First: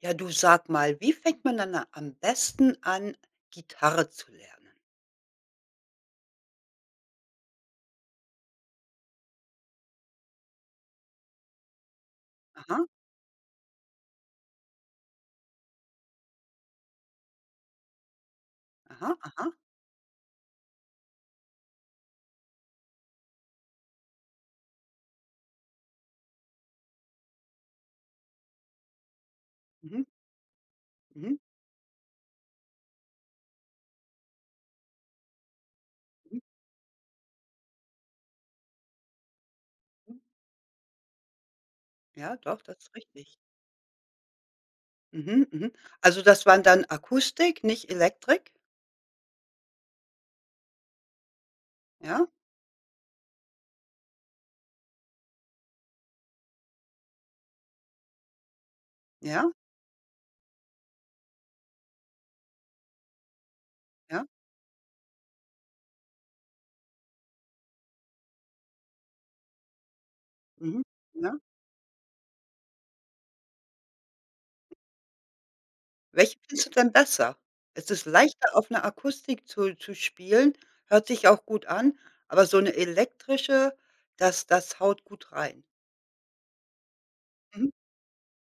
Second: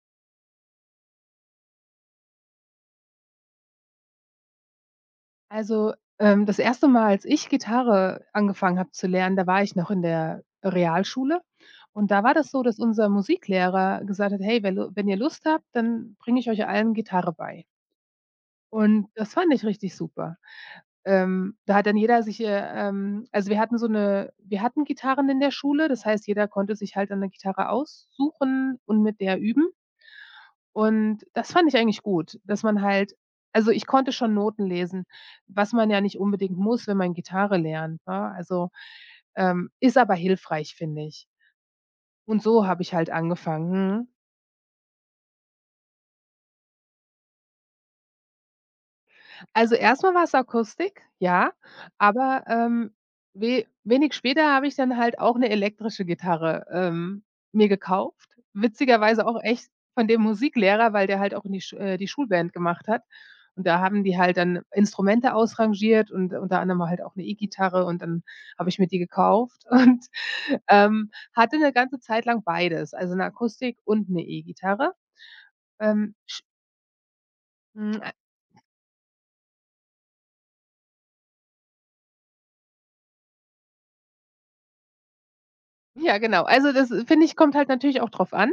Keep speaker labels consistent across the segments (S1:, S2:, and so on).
S1: Ja, du sag mal, wie fängt man dann a am besten an, Gitarre zu lernen?
S2: Also, Das erste Mal, als ich Gitarre angefangen habe zu lernen, da war ich noch in der Realschule, und da war das so, dass
S1: Aha,
S2: unser Musiklehrer gesagt hat: „Hey, wenn ihr Lust habt, dann bringe ich euch allen Gitarre bei.“ Und
S1: aha,
S2: das
S1: aha.
S2: fand ich richtig super. Da hat dann jeder sich, also, wir hatten Gitarren in der Schule, das heißt, jeder konnte sich halt eine Gitarre aussuchen und mit der üben.
S1: Mhm,
S2: Und
S1: mhm,
S2: das fand ich eigentlich gut, dass man halt also, ich konnte schon Noten lesen, was man ja nicht
S1: mhm,
S2: unbedingt muss, wenn man Gitarre lernt, ne? Also, ist aber
S1: mhm.
S2: hilfreich, finde ich.
S1: Ja,
S2: Und
S1: doch,
S2: so
S1: das
S2: habe
S1: ist
S2: ich halt
S1: richtig.
S2: angefangen. Mhm.
S1: Mhm, mhm. Also, das waren dann Akustik, nicht Elektrik?
S2: Also, erstmal mal war's Akustik, ja,
S1: Ja,
S2: aber, we wenig später habe ich dann halt auch 'ne elektrische Gitarre, mir gekauft. Witzigerweise auch
S1: ja,
S2: echt von dem Musiklehrer, weil der halt auch in die Schulband gemacht hat. Und da haben die
S1: ja.
S2: halt dann Instrumente ausrangiert und unter anderem halt auch 'ne E-Gitarre, und dann habe ich mir die gekauft und,
S1: Mhm, ja.
S2: hatte 'ne ganze Zeit lang beides, also 'ne Akustik und 'ne E-Gitarre. Ähm,
S1: Welche findest du denn besser? Es ist
S2: hm
S1: leichter, auf einer Akustik zu spielen, hört sich auch gut an, aber so eine elektrische, das haut gut rein.
S2: Ja, genau. Also, das finde ich, kommt
S1: Mhm,
S2: halt natürlich auch drauf an.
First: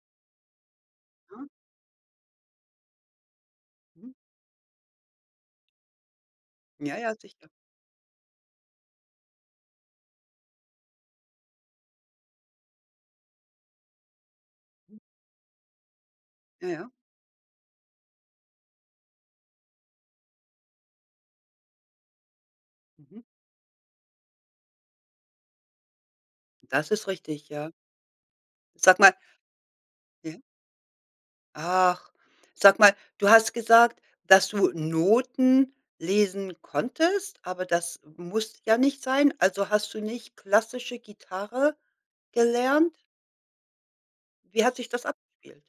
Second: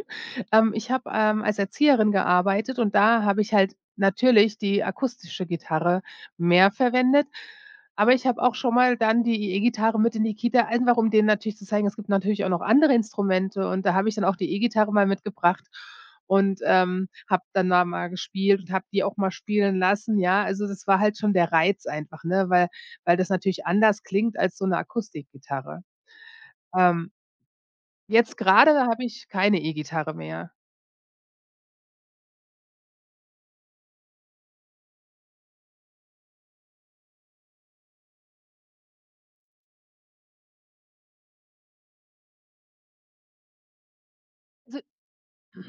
S2: Ich habe,
S1: ja,
S2: als Erzieherin gearbeitet, und da habe ich halt
S1: mhm.
S2: natürlich die akustische Gitarre mehr
S1: Ja, ja,
S2: verwendet,
S1: sicher.
S2: aber ich habe auch schon mal dann die E-Gitarre mit in die Kita, einfach um denen natürlich zu zeigen, es gibt natürlich auch noch andere Instrumente, und da habe ich dann auch die E-Gitarre mal mitgebracht und,
S1: Ja, ja.
S2: habe dann da mal gespielt und habe die auch mal spielen lassen, ja? Also, das war halt schon der Reiz einfach, ne, weil weil
S1: Mhm.
S2: das natürlich anders klingt als so eine Akustikgitarre.
S1: Das ist
S2: Ähm
S1: richtig, ja.
S2: Jetzt gerade
S1: Sag
S2: habe
S1: mal,
S2: ich keine E-Gitarre
S1: ja?
S2: mehr.
S1: Ach, sag mal, du hast gesagt, dass du Noten lesen konntest, aber das muss ja nicht sein. Also, hast du nicht klassische Gitarre gelernt? Wie hat
S2: So.
S1: sich das abgespielt?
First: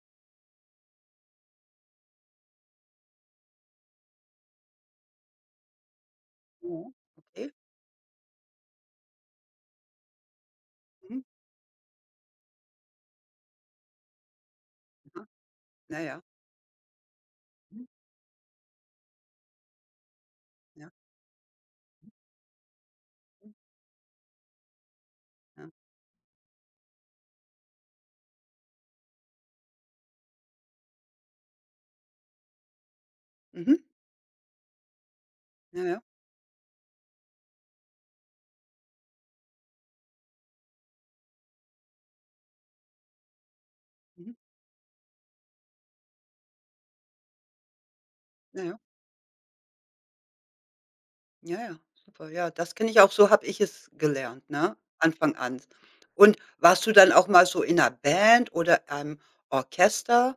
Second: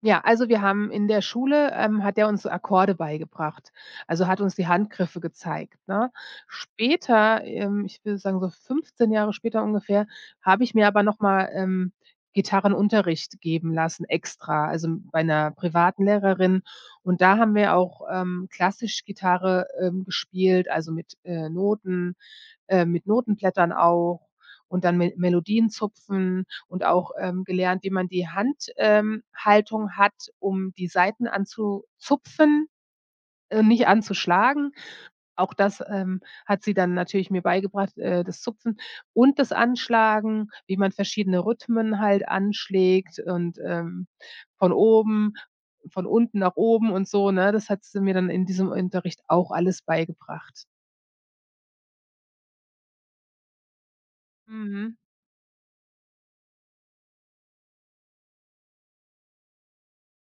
S2: Ja, also wir haben in der Schule, hat er uns so Akkorde beigebracht, also hat uns die Handgriffe gezeigt, ne?
S1: Mhm,
S2: Später,
S1: okay.
S2: ich würde sagen, so 15 Jahre später ungefähr, habe ich mir aber noch
S1: Mhm.
S2: mal, Gitarrenunterricht geben lassen extra, also bei
S1: Aha.
S2: einer
S1: Na
S2: privaten
S1: ja.
S2: Lehrerin. Und da haben wir
S1: Mhm.
S2: auch, klassisch Gitarre, gespielt,
S1: Ja.
S2: also mit, Noten mit
S1: Mhm.
S2: Notenblättern auch, und dann Me
S1: Ja.
S2: Melodien zupfen und auch, gelernt, wie man die Handhaltung Haltung hat, um die Saiten anzuzupfen,
S1: Mhm.
S2: nicht anzuschlagen. Auch das,
S1: Ja, ja.
S2: hat sie dann natürlich mir beigebracht, das Zupfen und das Anschlagen, wie man verschiedene Rhythmen halt anschlägt, und,
S1: Mhm.
S2: von oben von unten nach oben und so, ne? Das hat sie mir dann in
S1: Ja,
S2: diesem
S1: ja.
S2: Unterricht auch alles beigebracht.
S1: Ja, ja. Super. Ja, das kenne ich auch. So habe ich es gelernt, ne,
S2: Mhm.
S1: Anfang an. Und warst du dann auch mal so in einer Band oder einem Orchester?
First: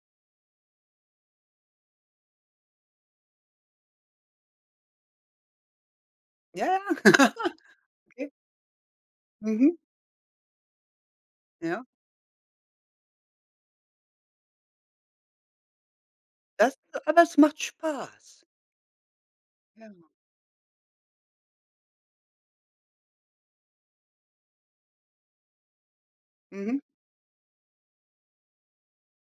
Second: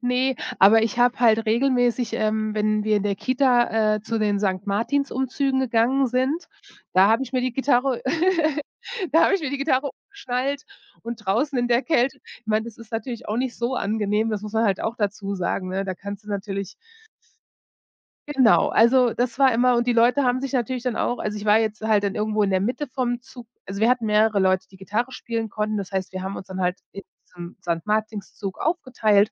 S2: Ne, aber ich habe halt regelmäßig, wenn wir in der Kita, zu den Sankt-Martins-Umzügen gegangen sind,
S1: Ja, ja.
S2: da habe ich mir die Gitarre
S1: Okay.
S2: da habe ich mir die
S1: Mhm.
S2: Gitarre umgeschnallt, und draußen in der
S1: Ja.
S2: Kälte ich meine, das ist natürlich auch nicht so angenehm, das muss man halt auch dazu sagen, ne? Da kannst du natürlich
S1: Das Aber es macht Spaß.
S2: Genau, also das war immer, und die
S1: Ja.
S2: Leute haben sich natürlich dann auch also ich war jetzt halt dann irgendwo in der Mitte vom Zug, also wir hatten mehrere Leute, die Gitarre spielen konnten. Das heißt, wir haben uns dann
S1: Mhm.
S2: halt in diesem Sankt-Martinszug aufgeteilt,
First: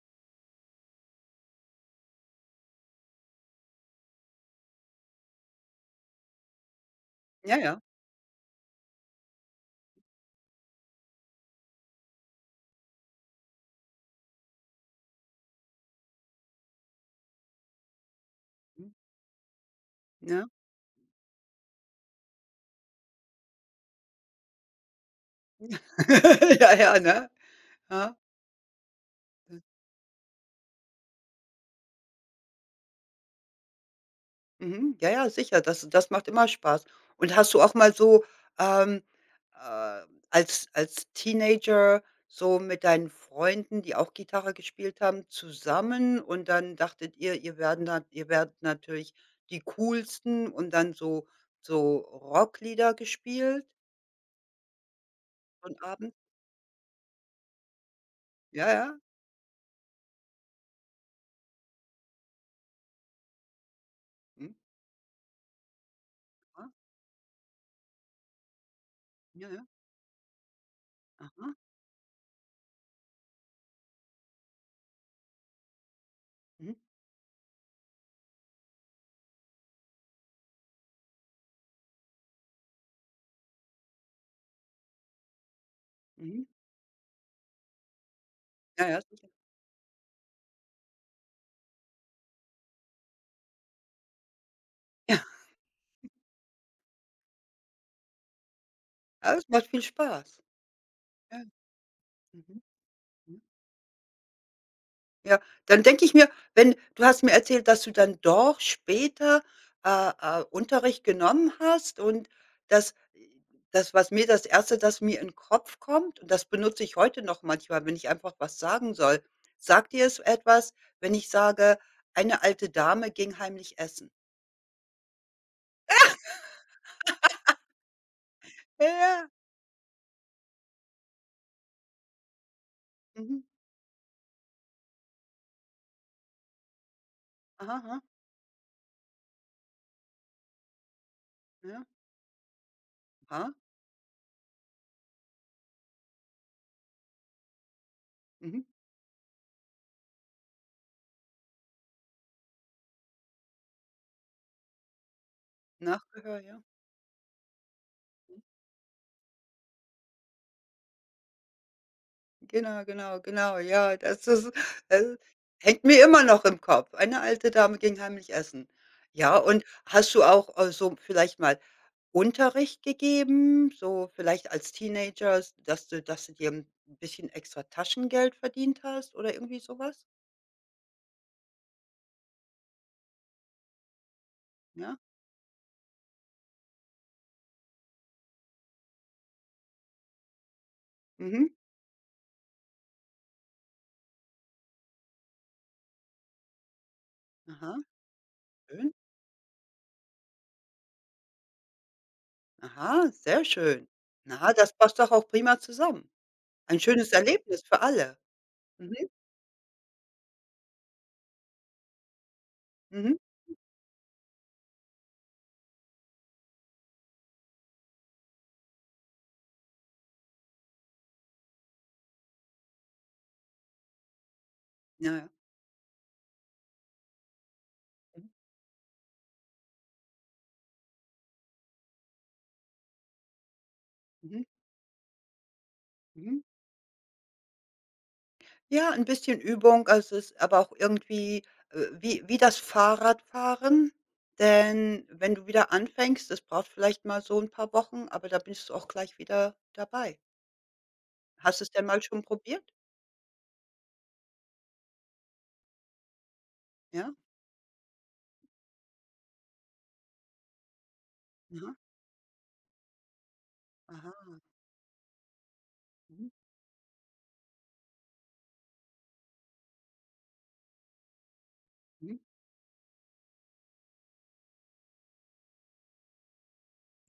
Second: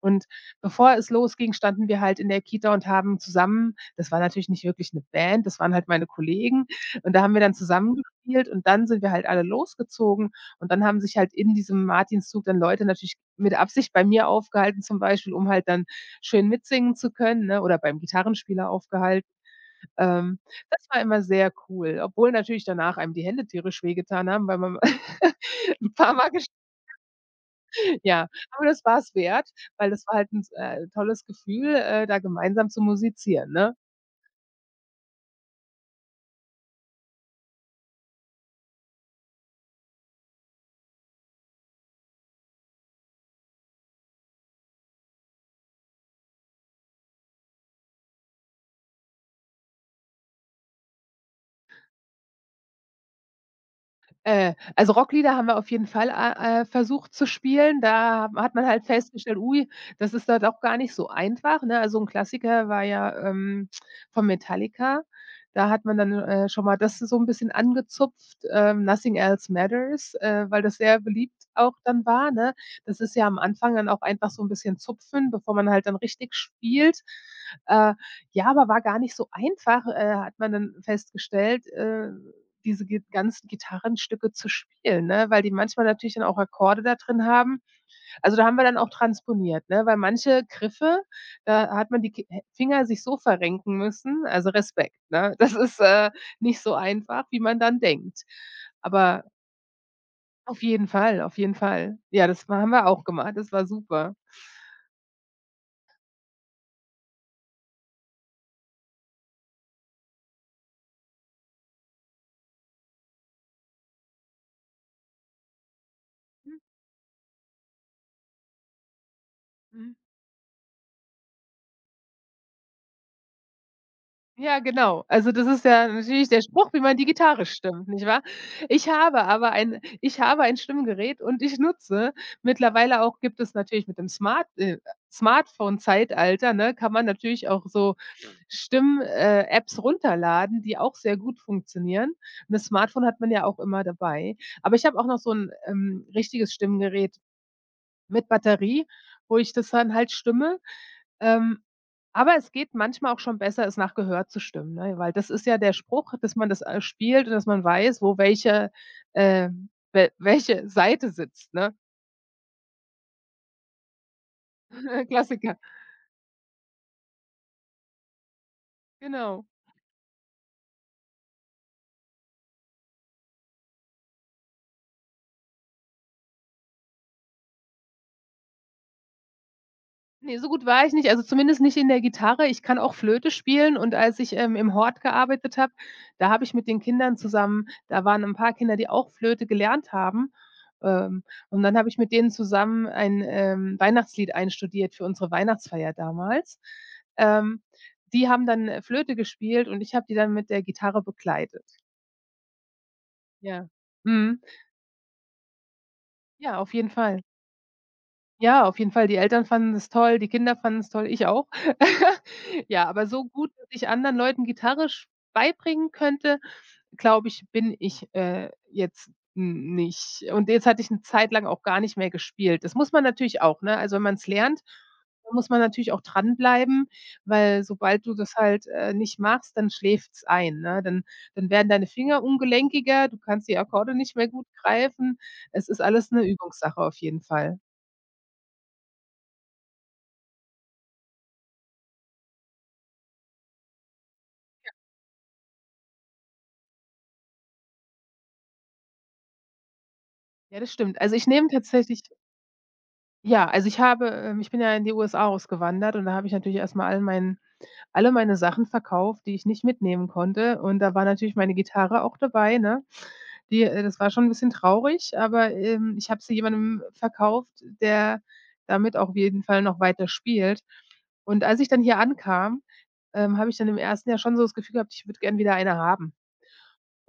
S2: und bevor es losging, standen wir halt in der Kita und haben zusammen das war natürlich nicht wirklich 'ne Band, das waren halt meine Kollegen, und da haben wir dann
S1: Ja, ja.
S2: zusammen gespielt und dann sind wir halt alle losgezogen, und dann haben sich halt in diesem Martinszug dann Leute natürlich mit Absicht bei mir aufgehalten zum Beispiel, um halt dann schön mitsingen zu können, ne, oder beim Gitarrenspieler
S1: Mhm.
S2: aufgehalten. Ähm,
S1: Ja.
S2: Das war immer sehr cool, obwohl natürlich danach einem die Hände tierisch wehgetan haben, weil man 'n paar Mal gesch
S1: Ja, ja, ne? Ja.
S2: ja, aber das war's wert, weil das war halt 'n tolles Gefühl, da gemeinsam zu musizieren, ne?
S1: Mhm. Ja, ja, sicher, das macht immer Spaß. Und hast du auch mal so, ähm, äh, als Teenager so mit deinen Freunden, die auch Gitarre gespielt haben, zusammen und dann dachtet ihr, ihr werden da ihr werdet natürlich die Coolsten und dann so Rocklieder gespielt
S2: Also Rocklieder haben wir auf
S1: und
S2: jeden Fall,
S1: Abend.
S2: versucht zu spielen. Da hat man
S1: Ja,
S2: halt
S1: ja.
S2: festgestellt: „Ui, das ist halt auch gar nicht so einfach“, ne? Also ein Klassiker war ja, von
S1: Mhm.
S2: Metallica. Da hat man dann, schon
S1: Ja,
S2: mal das so ein bisschen angezupft, „Nothing
S1: ja,
S2: Else
S1: ja.
S2: Matters“, weil das sehr beliebt
S1: Aha.
S2: auch dann war, ne? Das ist ja am Anfang dann auch einfach so ein bisschen zupfen, bevor man halt dann richtig
S1: Mhm.
S2: spielt. Äh, ja, aber war gar nicht so einfach, hat man dann festgestellt, diese gi ganzen Gitarrenstücke zu spielen, ne, weil die manchmal natürlich dann auch
S1: Mhm.
S2: Akkorde da drin haben. Also, da haben wir dann
S1: Ja,
S2: auch
S1: ja, sicher.
S2: transponiert, ne, weil manche Griffe, da hat man die Ki Finger sich so verrenken müssen, also Respekt,
S1: Ja,
S2: ne? Das ist, nicht so einfach, wie man dann denkt. Aber
S1: ja, das macht viel Spaß.
S2: auf jeden Fall, auf
S1: Ja.
S2: jeden Fall. Ja, das war
S1: Mhm.
S2: haben wir auch gemacht.
S1: Mhm.
S2: Das war super.
S1: Ja, dann denke ich mir, wenn du hast mir erzählt, dass du dann doch später, Unterricht genommen hast und das was mir, das mir in den Kopf kommt und das benutze ich heute noch manchmal, wenn ich einfach was sagen soll. Sagt
S2: Mhm.
S1: dir es etwas, wenn ich sage: „Eine alte Dame ging heimlich essen?“
S2: Ja, genau. Also, das ist ja natürlich der Spruch, wie man die Gitarre stimmt, nicht wahr?
S1: Ja, ja.
S2: Ich habe ein Stimmgerät, und ich nutze mittlerweile auch
S1: Mhm.
S2: gibt es natürlich mit dem Smartphone-Zeitalter, ne, kann man natürlich auch
S1: Aha,
S2: so
S1: aha.
S2: Stimm Apps runterladen, die auch sehr gut
S1: Ja.
S2: funktionieren. Und das Smartphone hat man ja
S1: Aha.
S2: auch immer dabei. Aber ich habe auch noch so ein richtiges Stimmgerät mit
S1: Mhm.
S2: Batterie, wo ich das dann halt stimme, ähm, aber es geht manchmal auch schon besser, es nach Gehör zu stimmen, ne? Weil das ist ja der Spruch, dass
S1: Nachgehör,
S2: man das,
S1: ja.
S2: spielt und dass man weiß, wo welche, welche Seite sitzt, ne?
S1: Genau, genau, genau, ja, das ist, also,
S2: Klassiker,
S1: hängt mir immer noch im Kopf. Eine alte Dame ging heimlich essen. Ja,
S2: genau.
S1: und hast du auch, so vielleicht mal Unterricht gegeben, so vielleicht als Teenager, s dass du dir ein bisschen extra Taschengeld verdient hast oder irgendwie sowas?
S2: Ne, so gut war ich nicht, also zumindest nicht in der Gitarre. Ich kann auch Flöte spielen, und als ich, im
S1: Ja?
S2: Hort gearbeitet habe, da habe ich mit den Kindern zusammen da waren 'n paar Kinder, die auch Flöte gelernt haben, ähm,
S1: Mhm.
S2: und dann habe ich mit denen zusammen ein, Weihnachtslied einstudiert für unsere Weihnachtsfeier damals. Ähm,
S1: Aha,
S2: Die haben dann,
S1: schön.
S2: Flöte gespielt und ich habe die dann mit der Gitarre begleitet.
S1: Aha, sehr
S2: Ja.
S1: schön.
S2: Mhm.
S1: Na, das passt doch auch prima zusammen.
S2: Ja, auf
S1: Ein
S2: jeden
S1: schönes
S2: Fall.
S1: Erlebnis für alle.
S2: Ja, auf jeden Fall.
S1: Mhm,
S2: Die Eltern fanden es toll, die Kinder fanden es toll, ich auch. Ja, aber
S1: mhm.
S2: so gut, dass ich anderen Leuten Gitarre sch beibringen könnte, glaube ich, bin ich, jetzt n nicht. Und jetzt hatte ich eine Zeit lang auch gar nicht mehr gespielt. Das muss man natürlich auch, ne? Also, wenn man es lernt,
S1: Ja, ja.
S2: dann muss man natürlich auch dranbleiben, weil sobald du
S1: Mhm,
S2: das halt, nicht machst, dann schläft's ein, ne? Dann werden deine Finger ungelenkiger, du kannst die Akkorde nicht mehr
S1: mhm,
S2: gut greifen. Es ist alles eine
S1: mhm.
S2: Übungssache auf jeden Fall.
S1: Ja, ein bisschen Übung, also, es ist aber auch irgendwie, wie das Fahrradfahren. Denn wenn du wieder anfängst, das braucht vielleicht mal so ein paar Wochen, aber da bist du auch gleich wieder dabei.
S2: Ja, das stimmt. Also, ich nehme
S1: Hast du es denn mal
S2: tatsächlich
S1: schon probiert?
S2: Ja, also, ich bin ja in die USA ausgewandert, und da habe ich natürlich erst mal
S1: Ja?
S2: alle meine Sachen verkauft, die ich nicht mitnehmen konnte. Und da war natürlich meine
S1: Aha,
S2: Gitarre auch dabei, ne? Die Das war schon ein
S1: aha,
S2: bisschen traurig, aber, ich habe
S1: mhm,
S2: sie jemandem verkauft, der damit auch auf jeden Fall noch weiter spielt. Und als ich dann hier
S1: mhm.
S2: ankam, habe ich dann im ersten Jahr schon so das Gefühl gehabt, ich würde gern wieder eine haben.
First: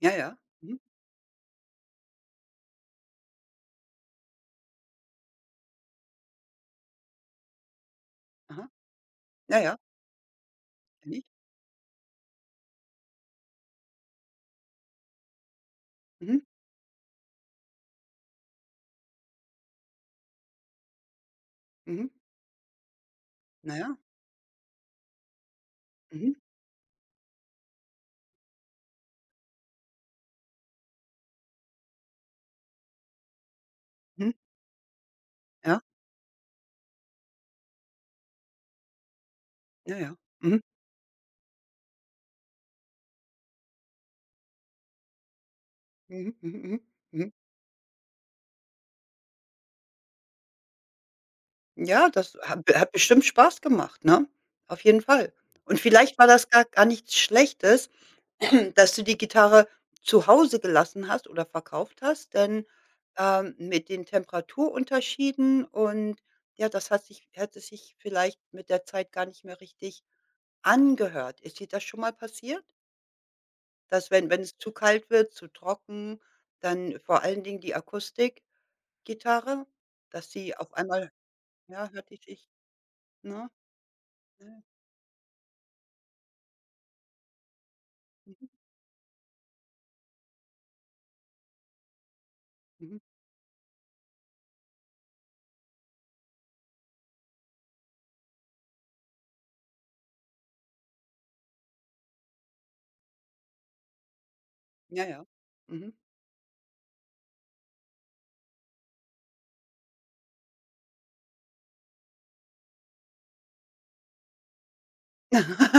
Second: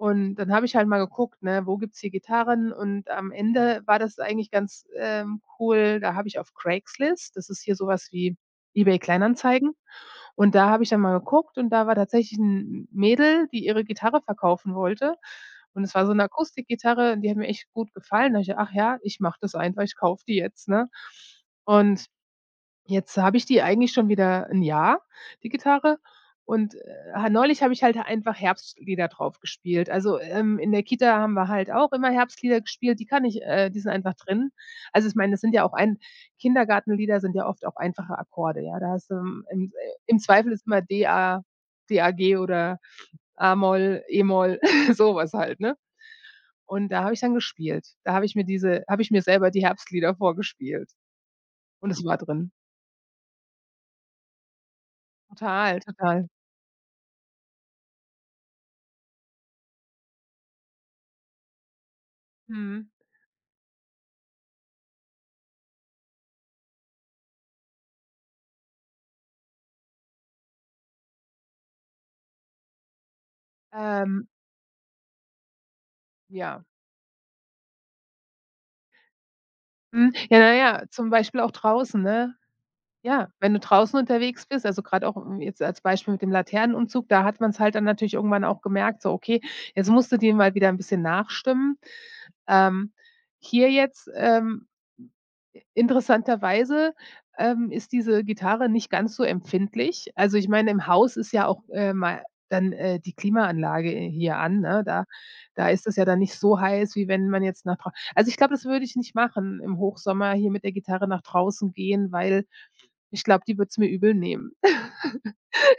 S1: Ja, ja,
S2: dann habe ich
S1: mhm,
S2: halt mal geguckt, ne, wo gibt's hier Gitarren? Und am Ende war das eigentlich ganz, cool. Da habe ich auf Craigslist das ist hier so was wie
S1: aha,
S2: eBay
S1: ja,
S2: Kleinanzeigen.
S1: ja,
S2: Und da habe ich dann
S1: kenne
S2: mal
S1: ich.
S2: geguckt, und da war tatsächlich ein Mädel, die ihre Gitarre verkaufen wollte. Und es war so eine
S1: Mhm,
S2: Akustikgitarre und die hat mir echt gut gefallen. Da habe ich gedacht: „Ach ja, ich mache das einfach, ich kaufe die jetzt“, ne? Und
S1: mhm,
S2: Jetzt habe ich die
S1: na
S2: eigentlich
S1: ja,
S2: schon wieder ein Jahr, die Gitarre.
S1: mhm,
S2: Und, ha neulich habe ich halt einfach Herbstlieder drauf gespielt. Also, in der Kita haben wir halt auch immer Herbstlieder gespielt, die kann ich die sind einfach
S1: mhm,
S2: drin. Also, ich meine, das sind ja auch
S1: ja,
S2: ein Kindergartenlieder sind ja oft auch einfache Akkorde, ja. Da hast du
S1: ja, ja,
S2: im Zweifel
S1: mhm,
S2: ist immer D, A, D-A-G oder A-Moll, E-Moll, sowas halt, ne?
S1: mhm, mhm, mhm,
S2: Und da habe ich
S1: mhm.
S2: dann gespielt. Da habe ich mir diese habe ich mir selber die Herbstlieder vorgespielt, und es
S1: Ja,
S2: war
S1: das
S2: drin.
S1: hat bestimmt Spaß gemacht, ne? Auf jeden Fall. Und
S2: Total,
S1: vielleicht war
S2: total.
S1: das gar nichts Schlechtes, dass du die Gitarre zu Hause gelassen hast oder verkauft hast, denn,
S2: Mhm.
S1: mit den Temperaturunterschieden und ja, das hat sich hätte sich vielleicht mit der Zeit gar nicht mehr richtig angehört. Ist dir das schon mal passiert, dass wenn
S2: Ähm,
S1: wenn es zu kalt wird, zu trocken,
S2: ja.
S1: dann vor allen Dingen die Akustikgitarre,
S2: Hm,
S1: dass
S2: ja, na
S1: sie auf
S2: ja, zum
S1: einmal,
S2: Beispiel auch
S1: ja,
S2: draußen,
S1: hörte
S2: ne?
S1: ich,
S2: Ja,
S1: ne? Ja,
S2: wenn du draußen unterwegs
S1: ja,
S2: bist, also grad auch, jetzt als Beispiel mit dem Laternenumzug, da hat man's halt dann natürlich irgendwann
S1: mhm,
S2: auch gemerkt, so: „Okay, jetzt musst du dir mal wieder 'n bisschen nachstimmen.“ Ähm,
S1: mhm.
S2: hier jetzt, ähm Interessanterweise, ist diese Gitarre nicht ganz so empfindlich. Also, ich meine, im Haus ist ja auch, mal dann, die Klimaanlage, hier an, ne?
S1: Ja,
S2: Da
S1: ja.
S2: da ist
S1: Mhm.
S2: es ja dann nicht so heiß, wie wenn man jetzt nach draußen. Also, ich glaube, das würde ich nicht machen, im Hochsommer hier mit der Gitarre nach draußen gehen, weil ich glaube, die wird's mir übel nehmen.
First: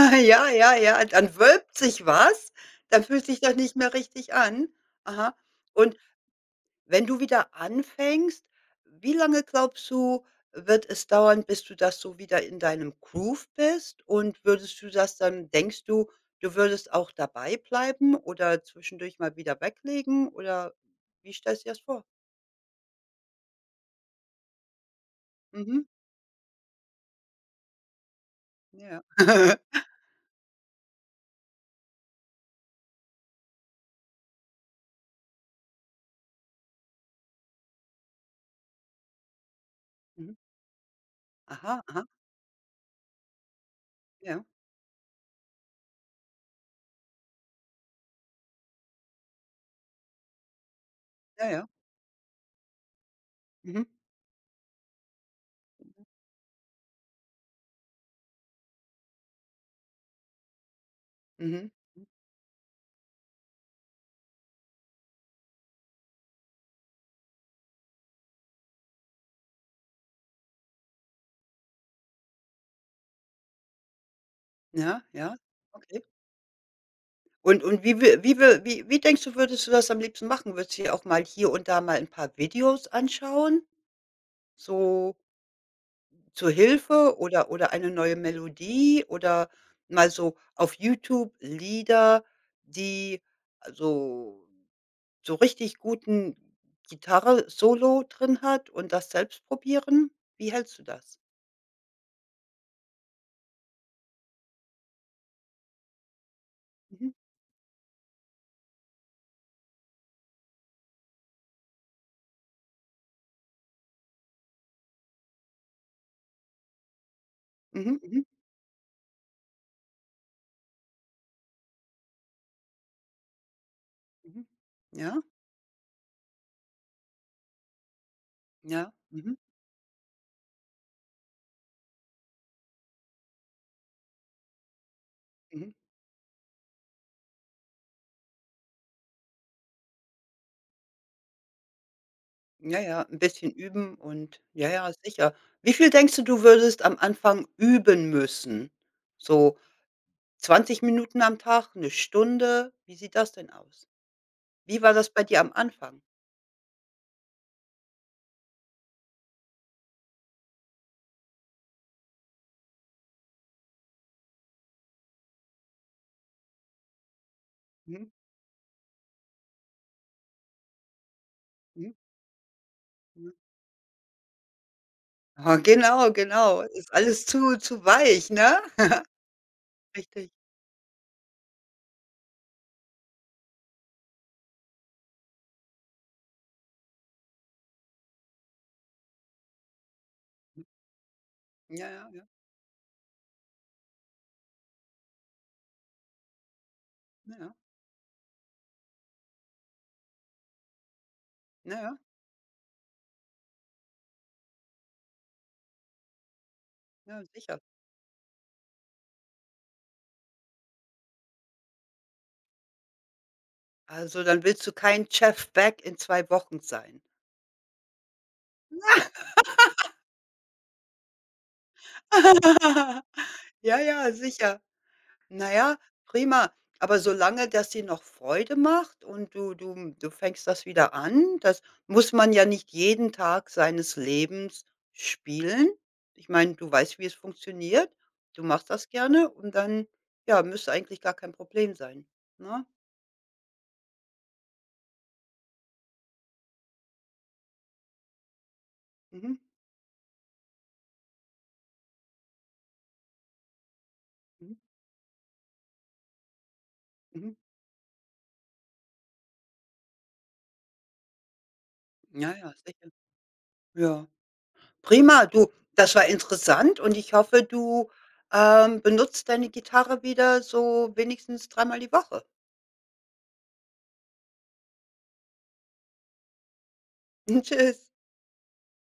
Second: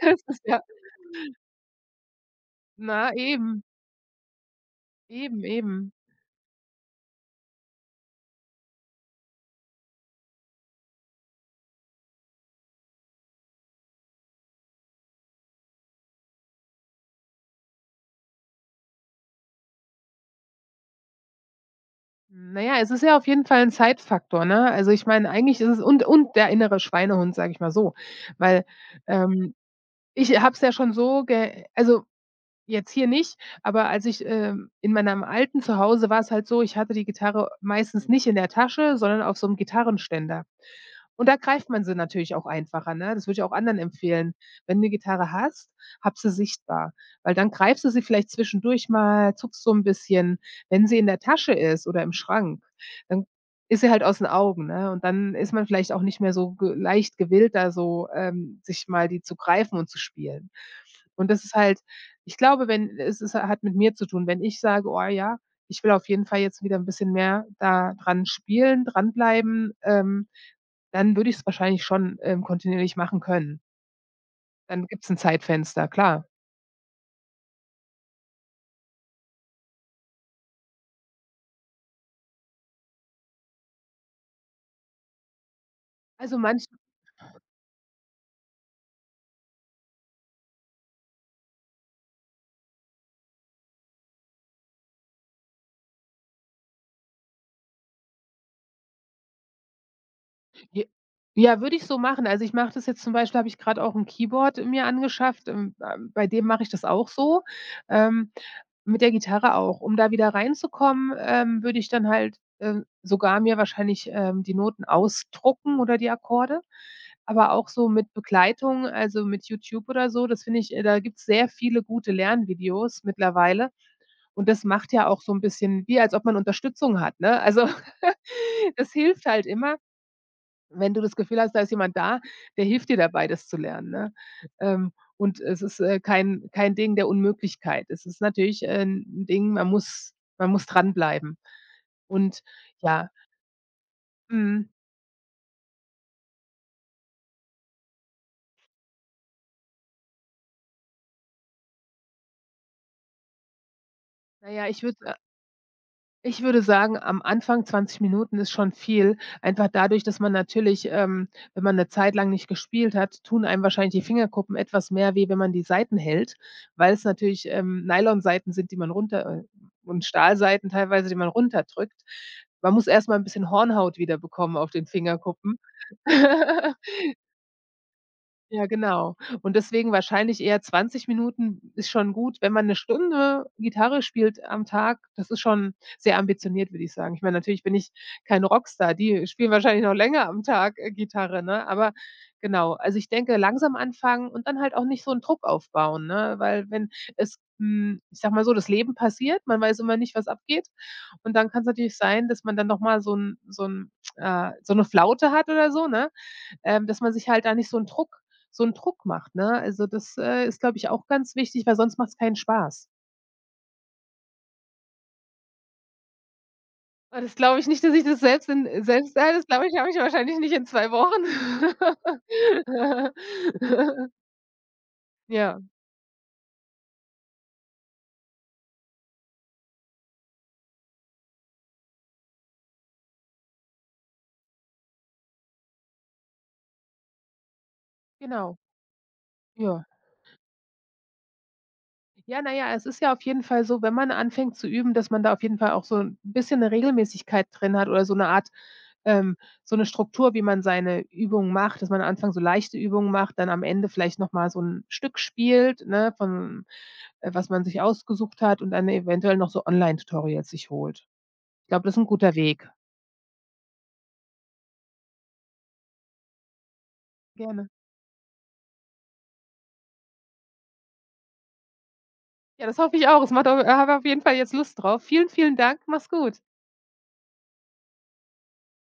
S2: Das ist
S1: Ja,
S2: ja
S1: ja, ja, dann wölbt sich was, dann
S2: na,
S1: fühlt sich das
S2: eben,
S1: nicht mehr richtig an. Aha.
S2: eben, eben.
S1: Und wenn du wieder anfängst, wie lange glaubst du, wird es dauern, bis du das so wieder in deinem Groove bist? Und würdest du das dann denkst du, du würdest auch dabei bleiben oder zwischendurch mal wieder weglegen oder wie stellst du dir das vor?
S2: Na ja, es ist ja auf jeden Fall ein Zeitfaktor, ne? Also, ich meine, eigentlich ist es
S1: Mhm.
S2: und der innere Schweinehund, sage ich mal so, weil,
S1: Ja.
S2: ähm, ich habe es ja schon so ge also, jetzt hier nicht, aber als ich, in meinem alten Zuhause war es halt so, ich hatte die Gitarre meistens nicht in der Tasche, sondern auf so 'nem
S1: Mhm.
S2: Gitarrenständer. Und da greift
S1: Aha,
S2: man sie
S1: aha.
S2: natürlich auch einfacher, ne? Das würde ich auch anderen empfehlen.
S1: Ja,
S2: Wenn du 'ne Gitarre hast, hab sie sichtbar, weil dann greifst du sie vielleicht zwischendurch mal, zuckst so 'n bisschen. Wenn sie in der
S1: ja,
S2: Tasche
S1: ja.
S2: ist oder im Schrank, dann ist
S1: Mhm,
S2: sie halt aus den Augen, ne? Und dann ist man vielleicht auch nicht mehr so ge leicht gewillt, da so, sich mal die zu greifen und zu spielen. Und das ist
S1: mhm.
S2: halt ich glaube, wenn es es hat mit mir zu tun. Wenn ich sage: „Oh ja, ich will auf jeden Fall jetzt wieder 'n bisschen mehr da dran spielen, dranbleiben“, dann würde ich's wahrscheinlich schon, kontinuierlich machen können. Dann
S1: Ja,
S2: gibt's 'n
S1: ja.
S2: Zeitfenster,
S1: Okay.
S2: klar.
S1: Und wie wi wie wi wie wie denkst du, würdest du das am liebsten machen? Würdest du dir auch mal hier und da mal ein paar Videos anschauen, so
S2: Also,
S1: zur
S2: manch
S1: Hilfe oder eine neue Melodie oder mal so auf YouTube Lieder, die so so richtig guten Gitarre-Solo drin hat und das selbst probieren? Wie hältst du
S2: j
S1: das?
S2: ja, würde ich so machen. Also, ich mache das jetzt zum Beispiel habe ich grad auch 'n Keyboard mir angeschafft, ba bei dem mache ich das auch
S1: Mhm,
S2: so, ähm, mit der Gitarre auch. Um da wieder reinzukommen, würde ich dann halt, sogar mir wahrscheinlich, die Noten ausdrucken oder die Akkorde, aber auch so
S1: mhm,
S2: mit
S1: mhm,
S2: Begleitung, also, mit YouTube oder so. Das finde ich da gibt's sehr viele gute Lernvideos mittlerweile.
S1: mhm.
S2: Und das macht ja auch
S1: Ja,
S2: so 'n bisschen wie, als ob man Unterstützung hat, ne? Also, das
S1: ja,
S2: hilft
S1: mhm,
S2: halt immer, wenn du das Gefühl hast, da ist jemand da, der hilft dir dabei, das zu lernen, ne? Und es
S1: mhm.
S2: ist, kein Ding der Unmöglichkeit. Es ist natürlich, 'n Ding, man muss dranbleiben. Und
S1: Ja, ja,
S2: ja,
S1: ein bisschen üben und ja,
S2: mhm,
S1: ja, sicher. Wie viel denkst du würdest am Anfang üben müssen? So 20 Minuten am Tag, eine Stunde? Wie sieht das denn aus?
S2: na ja,
S1: Wie
S2: ich
S1: war das
S2: würde
S1: bei dir am Anfang?
S2: Ich würde sagen, am Anfang 20 Minuten ist schon viel. Einfach dadurch, dass man natürlich, wenn man 'ne Zeit lang nicht gespielt hat, tun einem wahrscheinlich die Fingerkuppen etwas mehr weh, wenn man die Saiten hält, weil es natürlich,
S1: Mhm,
S2: Nylonsaiten sind, die man runter und Stahlsaiten teilweise, die man
S1: mhm,
S2: runterdrückt. Man muss erst mal 'n
S1: mhm.
S2: bisschen Hornhaut wiederbekommen auf den
S1: Ah,
S2: Fingerkuppen.
S1: genau, genau. Ist alles zu weich, ne?
S2: Ja, genau. Und deswegen
S1: Richtig.
S2: wahrscheinlich eher 20 Minuten ist schon gut. Wenn man 'ne Stunde Gitarre spielt am Tag, das ist schon sehr ambitioniert, würde ich sagen. Ich meine, natürlich bin ich kein Rockstar. Die spielen wahrscheinlich noch länger am
S1: Hm.
S2: Tag, Gitarre, ne?
S1: Ja,
S2: Aber
S1: ja, ja.
S2: genau, also, ich denke, langsam anfangen und dann halt auch nicht so 'n Druck aufbauen, ne? Weil wenn
S1: Na
S2: es
S1: ja,
S2: hm, ich sage mal so, das Leben passiert, man weiß immer nicht, was abgeht. Und dann kann's natürlich
S1: ja.
S2: sein, dass man dann noch mal so 'n so 'n, so 'ne Flaute hat oder so, ne? Dass man
S1: Ja,
S2: sich halt da
S1: sicher.
S2: nicht so 'n Druck so 'n Druck macht, ne? Also, das, ist, glaube ich, auch ganz wichtig, weil sonst macht's keinen Spaß.
S1: Also, dann willst du kein Jeff Beck in 2 Wochen sein.
S2: Ah, das glaube ich nicht, dass ich das selbst in selbst ja, das glaube ich habe ich wahrscheinlich nicht in 2 Wochen.
S1: Ja, ja, sicher. Na
S2: Ja,
S1: ja, prima. Aber solange das dir noch Freude macht und du fängst das wieder an, das muss man ja nicht jeden Tag seines Lebens spielen. Ich meine, du weißt, wie es funktioniert. Du
S2: genau.
S1: machst das gerne und
S2: Ja.
S1: dann, ja, müsste eigentlich gar kein Problem sein,
S2: Ja,
S1: ne?
S2: naja, es ist ja auf jeden Fall so, wenn man anfängt zu üben, dass man da auf jeden Fall auch so 'n bisschen 'ne Regelmäßigkeit drin hat oder so 'ne Art ähm,
S1: Mhm,
S2: so 'ne Struktur, wie man seine Übungen macht, dass man am Anfang so leichte Übungen macht, dann am Ende vielleicht noch mal
S1: mhm,
S2: so 'n Stück spielt, ne, von
S1: mhm.
S2: was man sich ausgesucht hat und dann eventuell noch so Online-Tutorials sich holt. Ich glaube, das ist 'n
S1: Ja,
S2: guter
S1: ja,
S2: Weg.
S1: sicher. Ja. Prima, du, das war interessant und ich hoffe,
S2: Gerne.
S1: du, benutzt deine Gitarre wieder so wenigstens dreimal die Woche.
S2: Ja, das hoffe ich auch. Es macht au habe auf jeden Fall jetzt Lust drauf. Vielen, vielen Dank. Mach's gut.
S1: Tschüss.